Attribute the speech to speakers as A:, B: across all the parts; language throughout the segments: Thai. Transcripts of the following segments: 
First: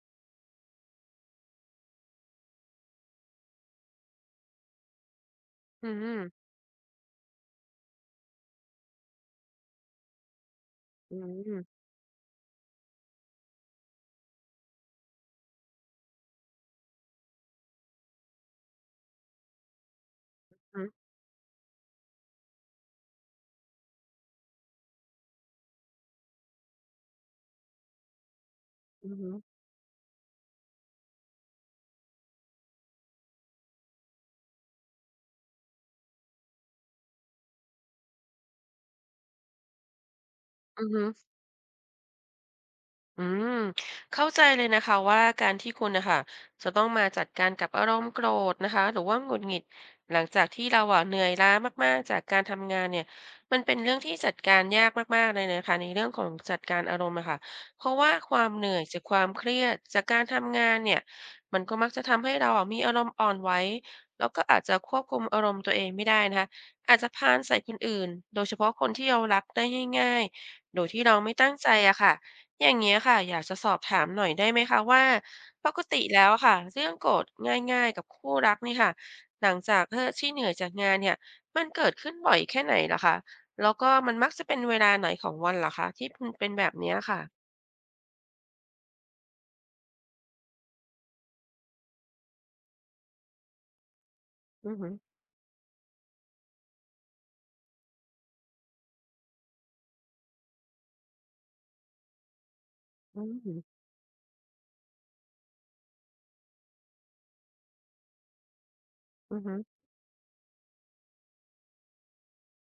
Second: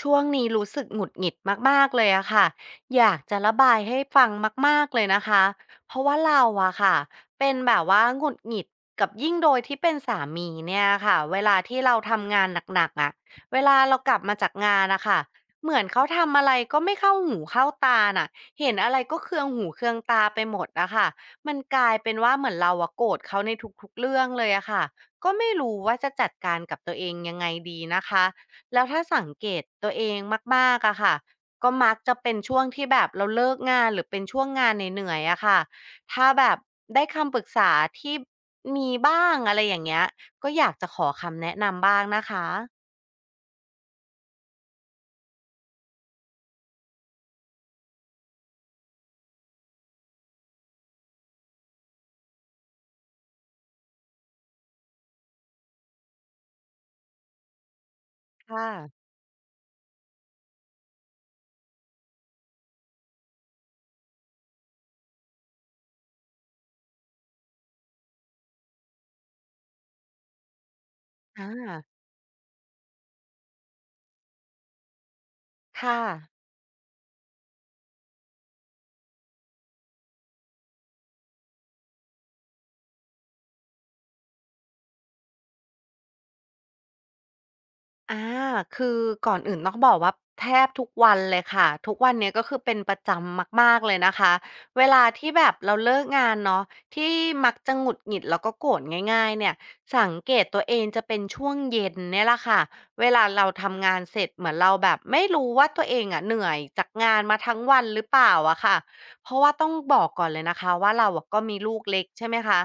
A: ช่วงนี้รู้สึกหงุดหงิดมากๆเลยอะค่ะอยากจะระบายให้ฟังมากๆเลยนะคะ
B: อื
A: เพ
B: ม
A: ราะ
B: อื
A: ว่า
B: ม
A: เราอะค่ะเป็นแบบว่าหงุดหงิดกับยิ่งโดยที่เป็นสามีเนี่ย
B: อื
A: ค่ะ
B: อ
A: เว
B: ฮึ
A: ลาที่เราทำงานหนักๆอะเวลาเรากลับมาจากงานอะค่ะเหมือนเขาทำอะไรก็ไม่เข้าหูเข้าตาน่ะเห็นอะไรก็เคืองหูเคืองตาไปหมดอะค่ะมันกลายเป็นว่าเหมือนเราอะโกรธเขาในทุกๆเรื่องเลยอะค่ะก็ไม่รู้ว่าจะจัดการกับตัวเองยังไงดีนะคะ แล้วถ้า
B: อือ
A: สั
B: ฮึ
A: งเกตตัวเองมากๆอะค่ะก็มักจะเป็นช่วงที่แบบเราเลิกงานหรือเป็นช่วงงานเหนื่อยๆอะค่ะถ้าแบบได้คำปรึกษาที่มีบ้างอะไรอย่างเงี้ยก็อยาก
B: อื
A: จะ
B: อ
A: ข
B: ฮึ
A: อคำแนะนำบ้างนะคะ
B: อืมเข้าใจเลยนะคะว่าการที่คุณนะคะจะต้องมาจัดการกับอารมณ์โกรธนะคะหรือว่าหงุดหงิดหลังจากที่เราอะเหนื่อยล้ามากๆจากการทำงานเนี่ยมันเป็นเรื่องที่จัดการยากมากๆเลยนะคะในเรื่องของจัดการอารมณ์นะคะเพราะว่าความเห
A: ค่ะ
B: นื่อยจากความเครียดจากการทำงานเนี่ยมันก็มักจะทำให้เราอะมีอารมณ์อ่อนไหวแล้วก็อาจจะควบคุมอารมณ์ตัวเองไม่ได้นะคะอาจจะพานใส่คนอื่นโดยเฉพาะคนที่เรารักได้ง่ายๆโดยที่เราไม่
A: อา
B: ตั้งใจอะค่ะ อย่างเงี้ยค่ะอยากจะสอบถามหน่อยได้ไหมคะว่าปก
A: ค่ะ
B: ติแล้วอะค่ะเรื่องโกรธง่ายๆกับคู่รักนี่ค่ะหลังจากเลิกที่เหนื่อยจากงานเนี่ยมันเกิดขึ้นบ่อยแค่ไหนลหรคะแล้วก็มันมักจะเป็นเวลาไหนของวันลหอคะที่มันเป็นแบบเนี้ยค่ะ
A: อาคือก่อนอื่นต้องบอกว่าแทบทุกวันเลยค่ะทุกวันเนี้ยก็คือเป็นประจำมากๆเลยนะคะ
B: อือ
A: เว
B: ฮึอ
A: ลาที่แบบเราเลิกงานเนาะที่มักจะหงุดหงิดแล้วก็โกรธง่ายๆเนี่ยสังเกตตัวเองจะเป็นช่วงเย็นเนี่ยแหละค่ะเว
B: อื
A: ลาเรา
B: ม
A: ทำงานเสร็จเหมือนเราแบบไม่รู้ว่าตัวเองอะเหนื่อยจากงานมาทั้งวันหรือเปล่าอะค่ะเพ
B: ออื
A: ราะ
B: อ
A: ว่า
B: หืึ
A: ต้องบอกก่อนเลยนะคะว่าเราอะก็มีลูกเล็กใช่ไหมคะ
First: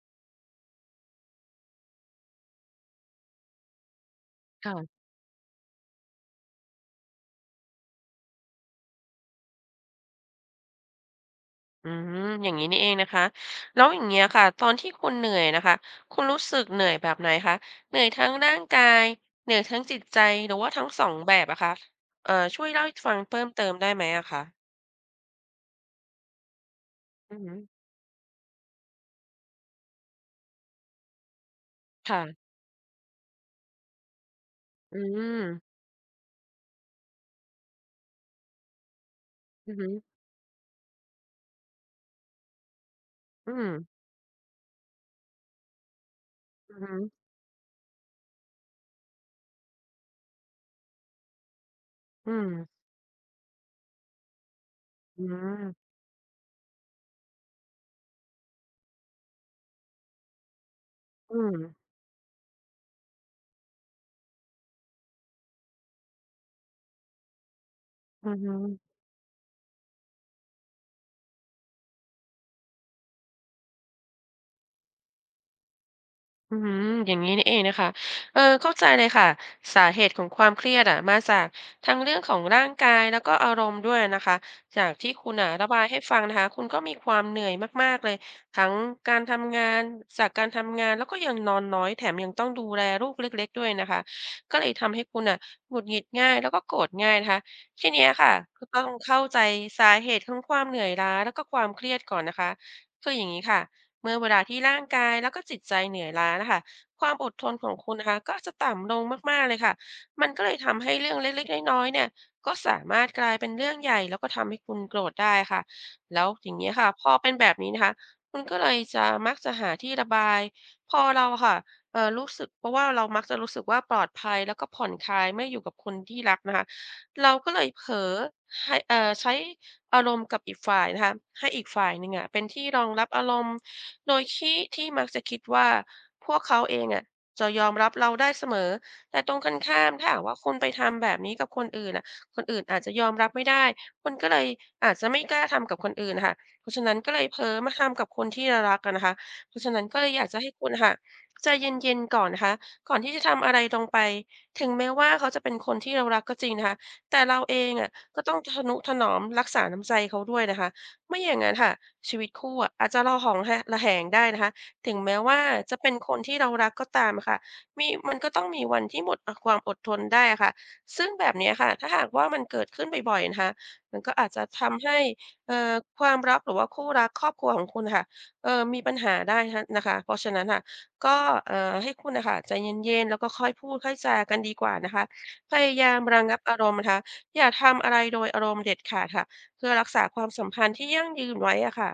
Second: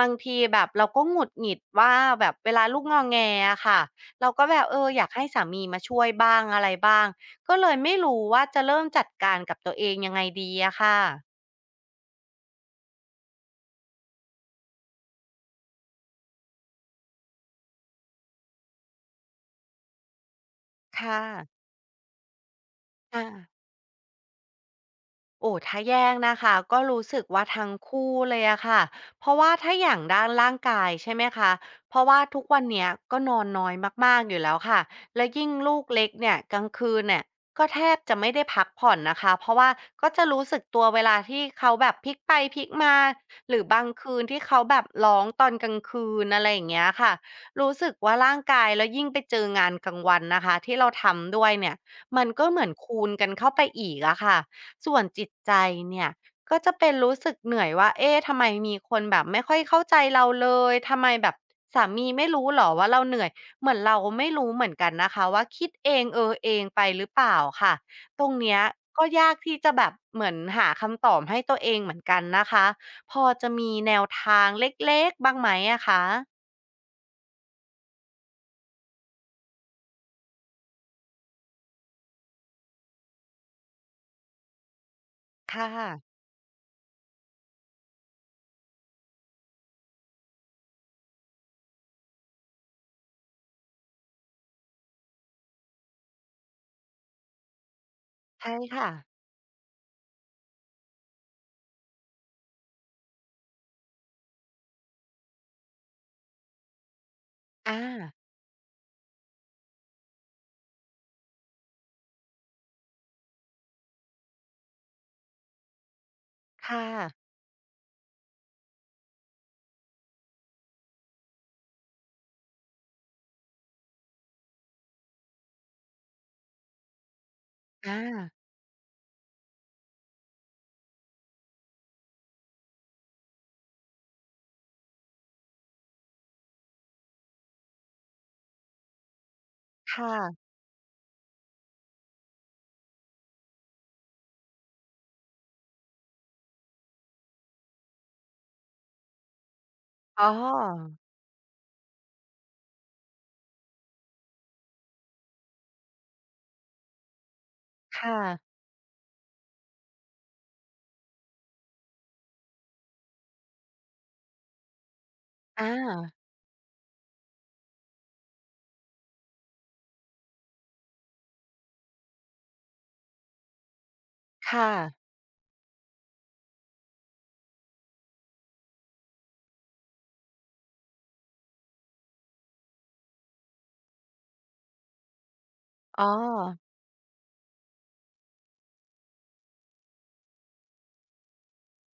A: บางทีแบบเราก็หงุดหงิดว่าแบบเวลาลูกงอแงอะค่ะ เราก็แบบเออ
B: ค่ะ
A: อยากให้สามีมาช่วยบ้างอะไรบ้างก็เลยไม่รู้ว่าจะเริ่มจัดการกับตัวเองยังไงดีอะค่ะ
B: อืมอย่างนี้นี่เองนะคะแล้วอย่างเงี้ยค่ะตอนที่คุณเหนื่อยนะคะคุณรู้สึกเหนื่อยแบบไหนคะเหนื่อยทั้งร่างกายเหนื่อยทั้งจิตใจหรือว่าทั้งสอง
A: ค่ะ
B: แบบอะ
A: ค
B: คะช่วยเล่าให้ฟัง
A: ่ะ
B: เพิ่มเติมได้ไหมอะคะ
A: โอ้ถ้าแย่งนะคะก็รู้สึก
B: อื
A: ว่า
B: ม
A: ทั้งคู่เลยอะค่ะเพราะว่าถ้าอย่างด้านร่างกายใช่ไหมคะเพราะว่า
B: ค่ะ
A: ทุกวันเนี้ยก็นอนน้อยมากๆอยู่แล้วค่ะ
B: อื
A: และ
B: ม
A: ยิ่งลูกเล็กเนี่ยกลางคืนเนี่ยก็แทบจะไม่ได้พักผ่อนนะคะเพราะว่า
B: อืม
A: ก็จะรู้สึกตัวเวลาที่เขาแบบพลิกไปพลิกมา
B: อื
A: หรือ
B: ม
A: บางคืนที่เขาแบบร้องตอนกลางคืนอะไรอย่าง
B: อื
A: เงี้ย
B: ม
A: ค่ะรู้สึกว่าร่างกายแล้วยิ่งไปเจองานกลางวันนะคะที่เราทำด้วยเนี่ยมัน
B: อื
A: ก็
B: ม
A: เหมือนคูณกันเข้าไปอีกอะค่ะ ส่วน
B: อื
A: จิตใจ
B: ม
A: เนี่ยก็จะเป็นรู้สึกเหนื่อยว่าเอ๊ะทำไมมีคนแบบไม่ค่อยเข้าใจเราเลยทำไมแบ
B: อื
A: บ
B: ม
A: สามีไม่รู้หรอว่าเราเหนื่อยเหมือนเราไม่รู้เหมือนกันนะคะว่าคิดเองเออเองไปหรือเปล่าค่ะต
B: อื
A: รงเนี้ย
B: ม
A: ก็ยากที่จะแบบเหมือนหาคำตอบให้ตัวเองเหมือนกันนะคะพอจะมีแนวทางเล็กๆบ้างไหมอะคะ
B: อืมอย่างนี้นี่เองนะคะเออเข้าใจเลยค่ะสาเหตุของความเครียดอะมาจากทั้งเรื่องของร่างกายแล้วก็อารมณ์ด้วยนะคะ จากที่คุณอะระ
A: ค่ะ
B: บายให้ฟังนะคะคุณก็มีความเหนื่อยมากๆเลยทั้งการทำงานจากการทำงานแล้วก็ยังนอนน้อยแถมยังต้องดูแลลูกเล็กๆด้วยนะคะก็เลยทำให้คุณอ่ะหงุดหงิดง่ายแล้วก็โกรธง่ายนะคะทีเนี้ยค่ะ
A: ใช่
B: ก็
A: ค่ะ
B: ต้องเข้าใจสาเหตุของความเหนื่อยล้าแล้วก็ความเครียดก่อนนะคะคืออย่างนี้ค่ะ เมื่อเวลาที่ร่างกายแล้วก็จิตใจเหนื่อยล้านะคะความอดทนของคุณนะ
A: อา
B: คะก็จะต่ำลงมากๆเลยค่ะมันก็เลยทำให้เรื่องเล็กๆน้อยๆเนี่ยก็สามารถกลายเป็นเรื่องใหญ่แล้วก็ทำให้คุณโกรธได้ค่ะแล้วอย่างนี้ย
A: ค่ะ
B: ค่ะพอเป็นแบบนี้นะคะคุณก็เลยจะมักจะหาที่ระบายพอเราค่ะรู้สึกเพราะว่าเรามักจะรู้สึกว่าปลอดภัยแล้วก็ผ่อนคลายเมื่ออยู่กับคนที่รักนะคะเราก็เลยเผล
A: อา
B: อให้ใช้ อารมณ์กับอีกฝ่ายนะคะให้อีกฝ่ายหนึ่งอะเป็นที่รองรับอารมณ์โดยที่ที่มักจะคิดว่าพวกเขาเองอะจะยอมรับเราได้เสมอแต่ตรงกันข้ามถ้า
A: ค่ะ
B: หากว่าคุณไปทำแบบนี้กับคนอื่นน่ะคนอื่นอาจจะยอมรับไม่ได้คุณก็เลยอาจจะไม่กล้าทำกับคนอื่นค่ะเพราะฉะนั้นก็เลยเพ้อมาทำกับคนที่เรารักกันนะคะเพราะฉะนั้นก็เลยอ
A: อ๋
B: ยากจะให้คุณ
A: อ
B: ค่ะใจเย็นๆก่อนนะคะก่อนที่จะทำอะไรลงไปถึงแม้ว่าเขาจะเป็นคนที่เรารักก็จริงนะคะแต่เราเองอะ
A: ค่ะ
B: ก็ต้องทะนุถนอมรักษาน้ำใจเขาด้วยนะคะไม่อย่างนั้นค่ะชีวิตคู่อะอาจจะระหองหะระแหงได้นะคะถึงแม้ว่า
A: อา
B: จะเป็นคนที่เรารักก็ตามอะค่ะมีมันก็ต้องมีวันที่หมดความอดทนได้อะค่ะซึ่งแบบเนี้ยค่ะถ้าหากว่ามันเกิดขึ้นบ่อยๆนะคะมันก็อาจจะ
A: ค่ะ
B: ทำให้ความรักหรือว่าคู่รักครอบครัวของคุณค่ะเออมีปัญหาได้นะนะคะเพราะฉะนั้นค่ะก็ให้คุณนะคะใจเย็นๆแล้วก็ค่อยพูดค่อยจากันดีกว่านะคะพยายาม
A: อ๋อ
B: ระงับอารมณ์นะคะ อย่าทำอะไรโดยอารมณ์เด็ดขาดค่ะเพื่อรักษาความสัมพันธ์ที่ยั่งยืนไว้อะค่ะ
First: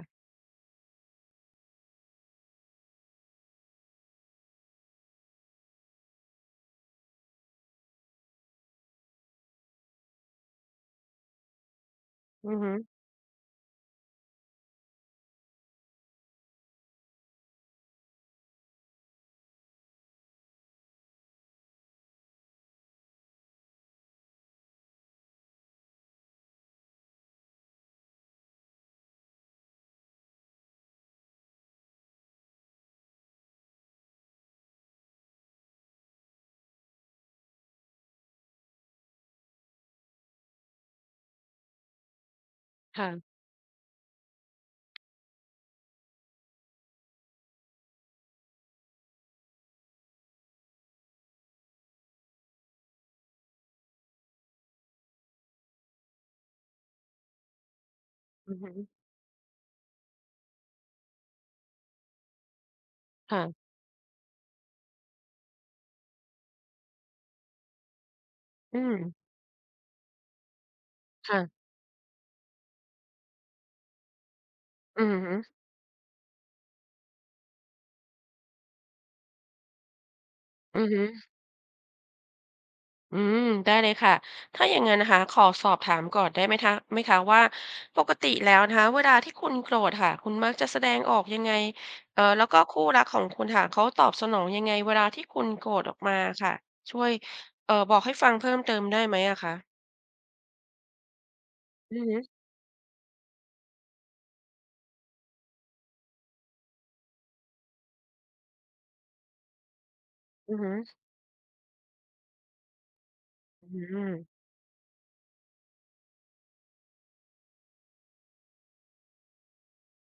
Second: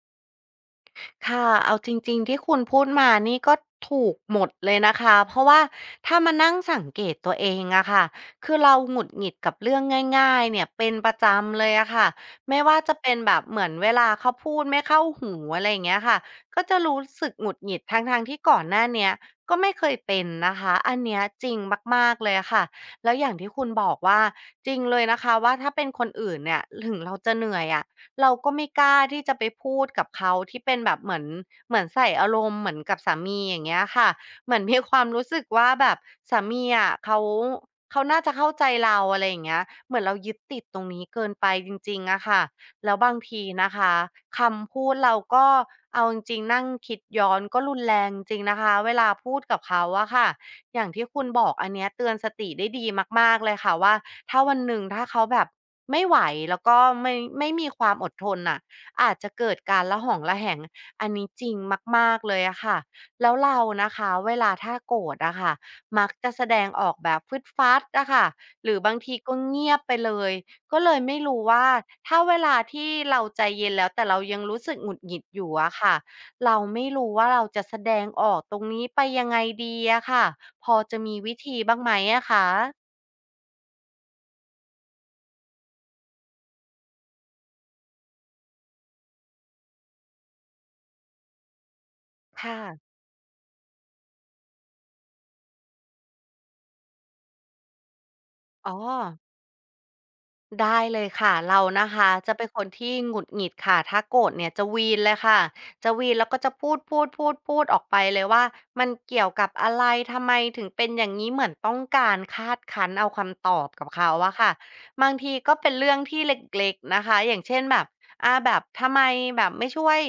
A: ค่ะเอาจริงๆที่คุณพูดมานี่ก็ถูกหมดเลยนะคะ เพราะว่าถ้ามานั่งสังเกตตัวเองอะค่ะคือเราหงุดหงิดกับเรื่องง่ายๆเนี่ยเป็นประจำเลยอะค่ะ
B: อือ
A: ไม่
B: ฮึ
A: ว่าจะเป็นแบบเหมือนเวลาเขาพูดไม่เข้าหูอะไรอย่างเงี้ยค่ะก็จะรู้สึกหงุดหงิดทั้งๆที่ก่อนหน้าเนี้ยก็ไม่เคยเป็นนะคะ อันเนี้ยจริงมากๆเลยอะค่ะ แล้วอย่างที่คุณบอกว่าจริงเลยนะคะว่าถ้าเป็นคนอื่นเนี่ยถึงเราจะเหนื่อยอะ เราก็ไม่กล้าที่จะไปพูดกับเขาที่เป็นแบบเหมือนเหมือนใส่อารมณ์เหมือนกับสามีอย่างเงี้ยค่ะเหมือนมีความรู้สึกว่าแบบสามีอะเขาเขาน่าจะเข้าใจเราอะไรอย่างเงี้ยเหมือนเรายึดติดตรงนี้เกินไปจริงๆอะค่ะแล้ว
B: ค่ะ
A: บางทีนะคะคำพูดเราก็เอาจริงๆนั่งคิดย้อนก็รุนแรงจริงนะคะเวลาพูดกับเขาอะค่ะ อย่างที่คุณบอกอันเนี้ยเตือนสติได้ดีมากๆเลยค่ะว่าถ้าวันหนึ่งถ้าเขาแบบไม่ไหวแล้วก็ไม่มีความอดทน
B: อือ
A: น่ะ
B: ฮึ
A: อาจจะเกิดการระหองระแหงอันนี้จริงมากๆเลยอะค่ะแล้วเรา
B: ค่ะ
A: นะคะเวลาถ้าโกรธอะค่ะมักจะแสดงออกแบบฟึดฟัดอะค่ะหรื
B: อื
A: อบา
B: ม
A: งทีก็เงียบไปเลยก็เลยไม่
B: ค่ะ
A: รู้ว่าถ้าเวลาที่เราใจเย็นแล้วแต่เรายังรู้สึกหงุด
B: อื
A: ห
B: อ
A: งิด
B: ฮึ
A: อยู่อะค่ะ เราไม่รู้ว่าเราจะแสดงออกตรงนี้ไปยังไงดีอะค่ะ พอ
B: อือ
A: จะ
B: ฮึ
A: มีวิธีบ้างไหมอะคะ
B: อืมได้เลยค่ะถ้าอย่างงั้นนะคะขอสอบถามก่อนได้ไหมคะไหมคะว่าปกติแล้วนะคะเวลาที่คุณโกรธค่ะคุณมักจะแสดงออกยังไงแล้วก็
A: ค่ะ
B: คู่รักของคุณค่ะเขาตอบสนองยังไงเวลาที่คุณโกรธออกมาค่ะช่วยบอกให้ฟังเพิ่ม
A: อ๋
B: เติ
A: อ
B: มได้ไหมอะคะ
A: ได้เลยค่ะเรานะ
B: อือ
A: คะ
B: ฮึ
A: จะเป็นคนที่หงุดหงิดค่ะถ้าโกรธเนี่ยจะวีนเลยค่ะจะวีนแล้วก็จะพูดออกไปเลยว่ามันเกี่ยวกับอะไรทำไม
B: อือ
A: ถึง
B: ฮึ
A: เป็นอย่างนี้เหมือนต้องการคาดคั้นเอาคำตอบ
B: อื
A: กับเขาอะ
B: ม
A: ค่ะบางทีก็เป็นเรื่องที่เล็กๆนะคะอย่างเช่นแบบแบบทำไมแบบไม่ช่วย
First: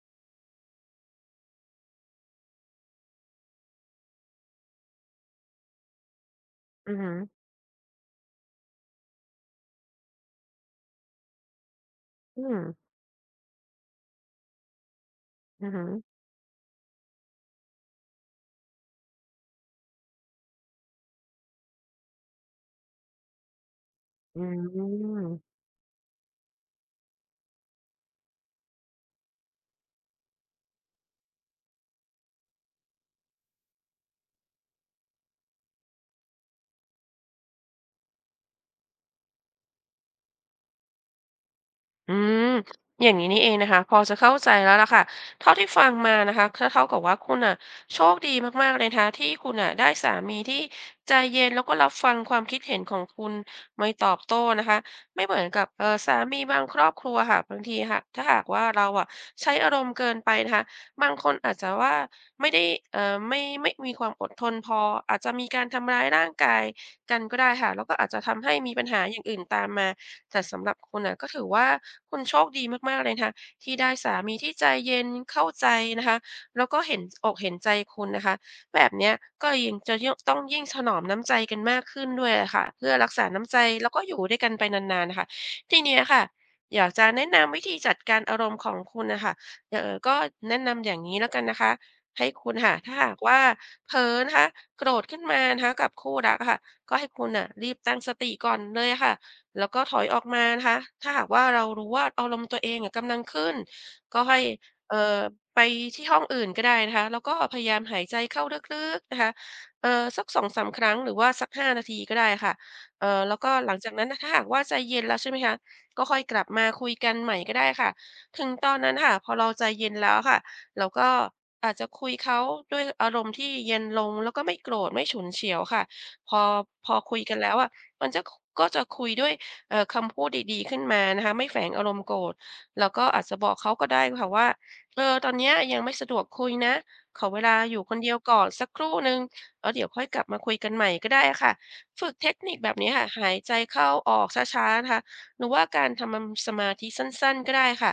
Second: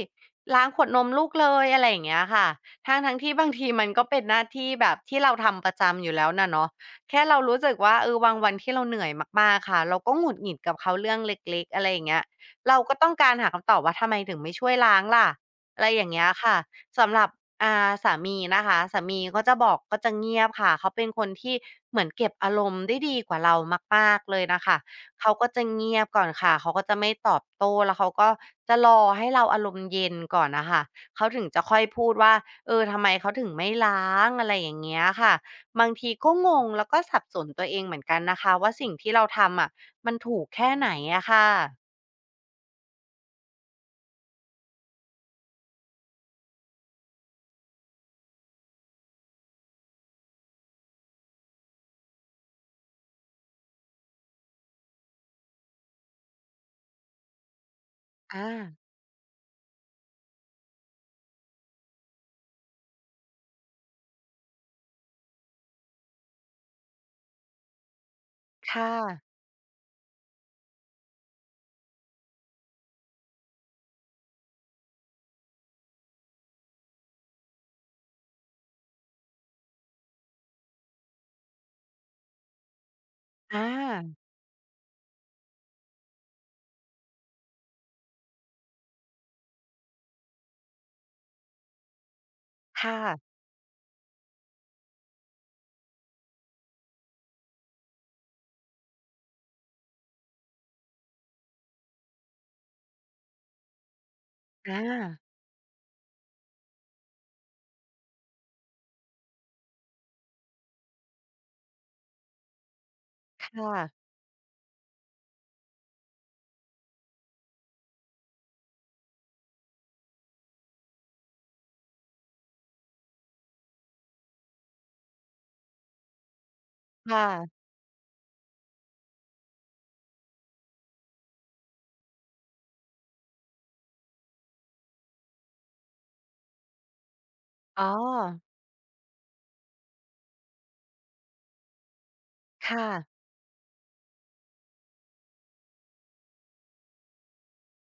A: ล้างขวดนมลูกเลยอะไรอย่างเงี้ยค่ะทั้งที่บางทีมันก็เป็นหน้าที่แบบที่เราทำประจำอยู่แล้วน่ะเนาะ
B: อือฮึ
A: แค่เรารู้สึกว่าเออบางวันที่เราเหนื่อยมากๆค่ะเราก็หงุดหงิดกับเขาเรื่องเล็กๆอะไรอย่างเงี้ย
B: อืม
A: เราก็ต้องการหาคำตอบว่าทำไมถึงไม่ช่วยล้างล่ะ
B: อือ
A: อะ
B: ฮึ
A: ไรอย่างเงี้ยค่ะสำหรับสามีนะคะสามีก็จะบอกก็จะเงียบค่ะเขาเป็นคนที่เหมือนเก็บอารมณ์ได้ดีกว่าเรามากๆเล
B: อื
A: ยน่ะค่ะ
B: ม
A: เขาก็จะเงียบก่อนค่ะเขาก็จะไม่ตอบโต้แล้วเขาก็จะรอให้เราอารมณ์เย็นก่อนน่ะค่ะเขาถึงจะค่อยพูดว่าเออทำไมเขาถึงไม่ล้างอะไรอย่างเงี้ยค่ะ บางทีก็งงแล้วก็สับสนตัวเองเหมือนกันนะคะว่าสิ่งที่เราทำอะมันถูกแค่ไหนอะค่ะ
B: อืมอย่างงี้นี่เองนะคะพอจะเข้าใจแล้วล่ะค่ะเท่าที่ฟังมานะคะก็เท่ากับว่าคุณน่ะโชคดีมากๆเลยนะคะที่คุณน่ะได้สามีที่ใจเย็นแล้วก็รับฟังความคิดเห็นของคุณไม่ตอบโต้นะคะไม่เหมือนกับสามีบางครอบครัวค่ะบางทีหากถ้าหาก
A: อา
B: ว่าเราอะใช้อารมณ์เกินไปนะคะบางคนอาจจะว่าไม่ได้ไม่มีความอดทนพออาจจะมีการทำร้ายร่างกายกันก็ได้ค่ะแล้วก็อาจจะทำให้มีปัญ
A: ค่ะ
B: หาอย่างอื่นตามมา แต่สำหรับคุณน่ะก็ถือว่าคุณโชคดีมากๆเลยนะคะที่ได้สามีที่ใจเย็นเข้าใจนะคะแล้วก็เห็นอกเห็นใจคุณนะคะแบบเนี้ยก็ยิ่งจะยิ่งต้องยิ่งถนอมน้ำใจกันมากขึ้นด้วยอะค่ะเพื่อรักษาน้ำ
A: อ
B: ใจแล้วก็อ
A: า
B: ยู่ด้วยกันไปนานๆน่ะค่ะทีเนี้ยค่ะอยากจะแนะนำวิธีจัดการอารมณ์ของคุณน่ะค่ะก็แนะนำอย่างงี้แล้วกันนะคะให้คุณค่ะถ้าหาก
A: ค่ะ
B: ว่าเผลอนะคะโกรธขึ้นมานะคะกับคู่รักอะค่ะก็ให้คุณน่ะรีบตั้งสติก่อนเลยอะค่ะ แล้วก็ถอยออกมานะคะถ้าหากว่าเรารู้ว่าอารมณ์ตัวเองอะกำลังขึ้นก็ให้เอ่
A: อา
B: อไปที่ห้องอื่นก็ได้นะคะแล้วก็พยายามหายใจเข้าลึกๆนะคะสักสองสามครั้งหรือว่าสัก5 นาทีก็ได้ค่ะแล้วก็หลั
A: ค่ะ
B: งจากนั้นน่ะถ้าหากว่าใจเย็นแล้วใช่ไหมคะก็ค่อยกลับมาคุยกันใหม่ก็ได้ค่ะถึงตอนนั้นค่ะพอเราใจเย็นแล้วค่ะเราก็อาจจะคุยเขาด้วยอารมณ์ที่เย็นลงแล้วก็ไม่โกรธไม่ฉุนเฉียวค่ะพอพอคุยกันแล้ว
A: ค่ะ
B: อะมันจะก็จะคุยด้วย คำพูดดีๆขึ้นมานะคะไม่แฝงอารมณ์โกรธแล้วก็อาจจะบอกเขาก็ได้ค่ะว่าเออตอนเนี้ยยังไม่สะดวกคุยนะขอเวลาอยู่
A: อ๋อ
B: คนเดียวก่อนสักครู่หนึ่งแล้วเดี๋ยวค่อยกลับมาคุยกันใหม่ก็ได้ค่ะฝึกเทคนิคแบบ
A: ค่ะ
B: นี้ค่ะหายใจเข้าออกช้าๆนะคะหรือว่าการทำสมาธิสั้นๆก็ได้ค่ะ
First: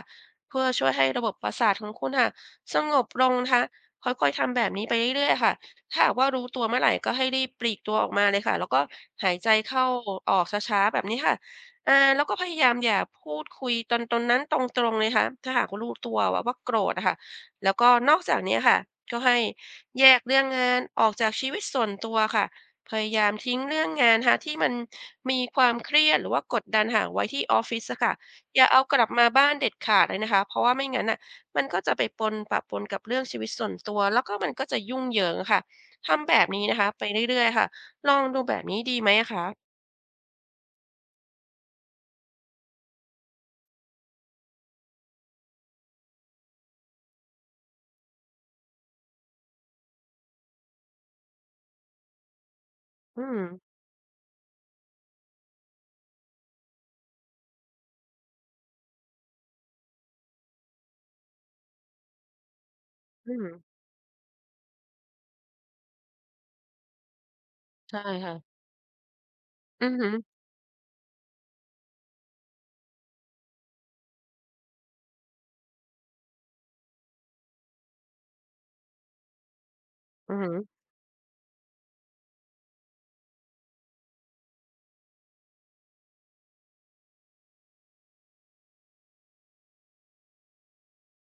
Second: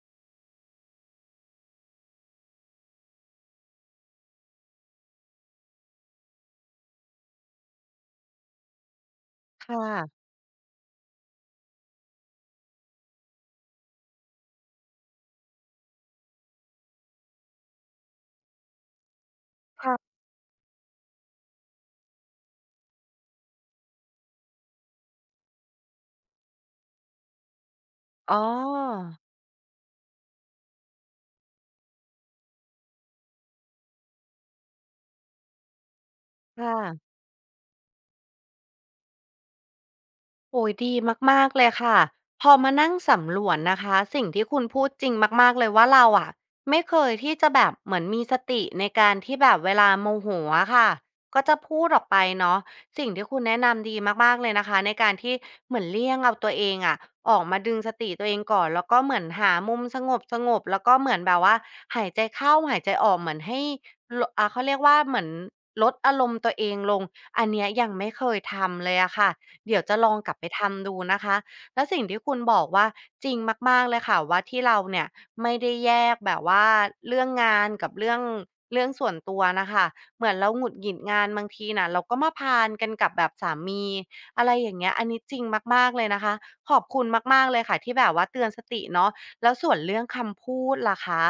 B: เพื่อช่วยให้ระบบประสาทของคุณค่ะสงบลงนะคะค่อยๆทำแบบนี้ไปเรื่อยๆค่ะถ้าหากว่ารู้ตัวเมื่อไหร่ก็ให้รีบปลีกตัวออกมาเลยค่ะแล้วก็หายใจ
A: ค่
B: เข้า
A: ะ
B: ออกช้าๆแบบนี้ค่ะ อาเราก็พยายามอย่าพูดคุยตอนนั้นตรงๆเลยค่ะถ้าหากว่ารู้ตัวว่าโกรธอะค่ะแล้วก็นอกจากเนี้ยค่ะก็ให้แย
A: ค่ะ
B: กเรื่องงานออกจากชีวิตส่วนตัวค่ะพยายามทิ้งเรื่องงานนะคะที่มันมีความเครียดหรือว่ากดดันค่ะไว้ที่ออฟฟิศอะค่ะ
A: อ๋อ
B: อย่าเอากลับมาบ้านเด็ดขาดเลยนะคะเพราะว่าไม่งั้นน่ะมันก็จะไปปนปะปนกับเรื่องชีวิตส่วนตัวแล้วก็มันก็จะยุ่งเหยิงอะค่ะทำแบบ
A: ค
B: นี้นะคะไป
A: ่ะ
B: เรื่อยๆค่ะลองดูแบบนี้ดีไหมอะคะ
A: โอ้ยดีมากๆเลยค่ะพอมานั่งสำรวจนะคะสิ่งที่คุณพูดจริงมากๆเลยว่าเราอะไม่เคยที่จะแบบเหมือนมีสติในการที่แบบเวลาโมโหอะค่ะก็จะพูดออกไปเนาะสิ่ง
B: อื
A: ที่คุ
B: ม
A: ณแนะนำดีมากๆเลยนะคะในการที่เหมือนเลี่ยงเอาตัวเองอะออกมาดึงสติตัวเองก่อนแล้วก็เหมือนหามุมสงบแล้วก็เหมือนแบบว่าหายใจเข้าหายใจออกเห
B: อื
A: มือน
B: ม
A: ให้ลดอ่ะเขาเรียกว่าเหมือนลดอารมณ์ตัวเองลงอันเนี้ยยัง
B: ใช่
A: ไม่เค
B: ค่ะ
A: ยทำเลยอะค่ะ เดี๋ยว
B: อือ
A: จะล
B: ฮึ
A: องกลับไปทำดูนะคะแล้วสิ่งที่คุณบอกว่าจริงมากๆเลยค่ะว่าที่เราเนี่ยไม่ได้แยกแบบว่าเรื่องงานกับเรื่องส่วนตัวนะคะเหมื
B: อื
A: อน
B: อฮึ
A: เราหงุดหงิดงานบางทีน่ะเราก็มาพานกันกับแบบสามีอะไรอย่างเงี้ยอันนี้จริงมากๆเลยนะคะขอบคุณมากๆเลยค่ะที่แบบว่าเตือนสติเนาะแล้วส่วนเรื่องคำพูดล่ะคะ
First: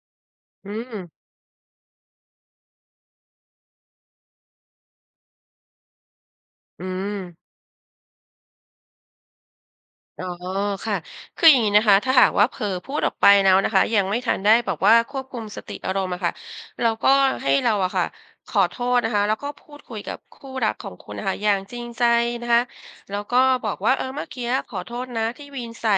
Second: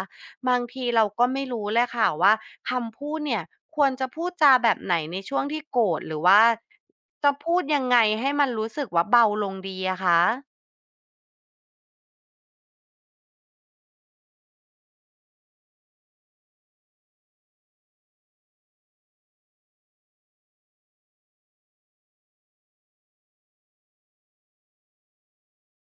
A: บาง
B: อื
A: ที
B: ม
A: เราก็ไม่รู้เลยค่ะว่าคำพูดเนี่ยควรจะพูดจาแบบไหนในช่วงที่โกรธหรือว่า
B: อืม
A: จะพูดยังไงให้มันรู้สึกว่าเบาลงดีอะคะ
B: อ๋อค่ะคืออย่างนี้นะคะถ้าหากว่าเผลอพูดออกไปแล้วนะคะยังไม่ทันได้แบบว่าควบคุมสติอารมณ์อะค่ะเราก็ให้เราอะค่ะขอโทษนะคะแล้วก็พูดคุยกับคู่รักของคุณน่ะค่ะอย่างจริงใจนะคะแล้วก็บอกว่าเออเมื่อกี้ขอโทษนะที่วีนใส่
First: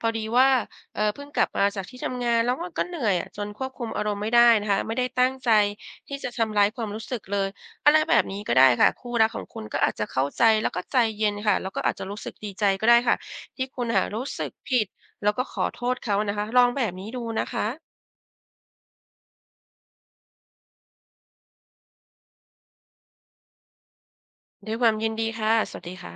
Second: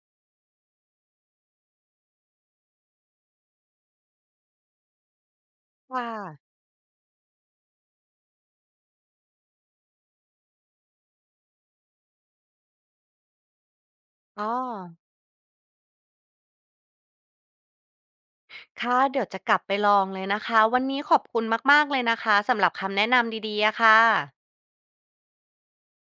B: พอดีว่าเออเพิ่งกลับมาจากที่ทำงานแล้วมันก็เหนื่อยอะจนควบคุมอารมณ์ไม่ได้นะคะไม่ได้ตั้งใจ
A: ค่ะ
B: ที่จะทำร้ายความรู้สึกเลยอะไรแบบนี้ก็ได้ค่ะคู่รักของคุณก็อาจจะเข้าใจแล้วก็ใจเย็นค่ะแล้วก็อาจจะรู้สึกดีใจก็ได้ค่ะ ที่คุณน่ะรู้
A: อ๋อ
B: สึกผิดแล้วก็ขอโทษเขานะคะลองแบบนี้ดูนะคะ
A: ค่ะเดี๋ยวจะกลับไปลองเลยนะคะวันนี้ขอบคุณมากๆเลยนะคะสำหรับคำแนะนำดีๆอะค่ะ
B: ด้วยความยินดีค่ะสวัสดีค่ะ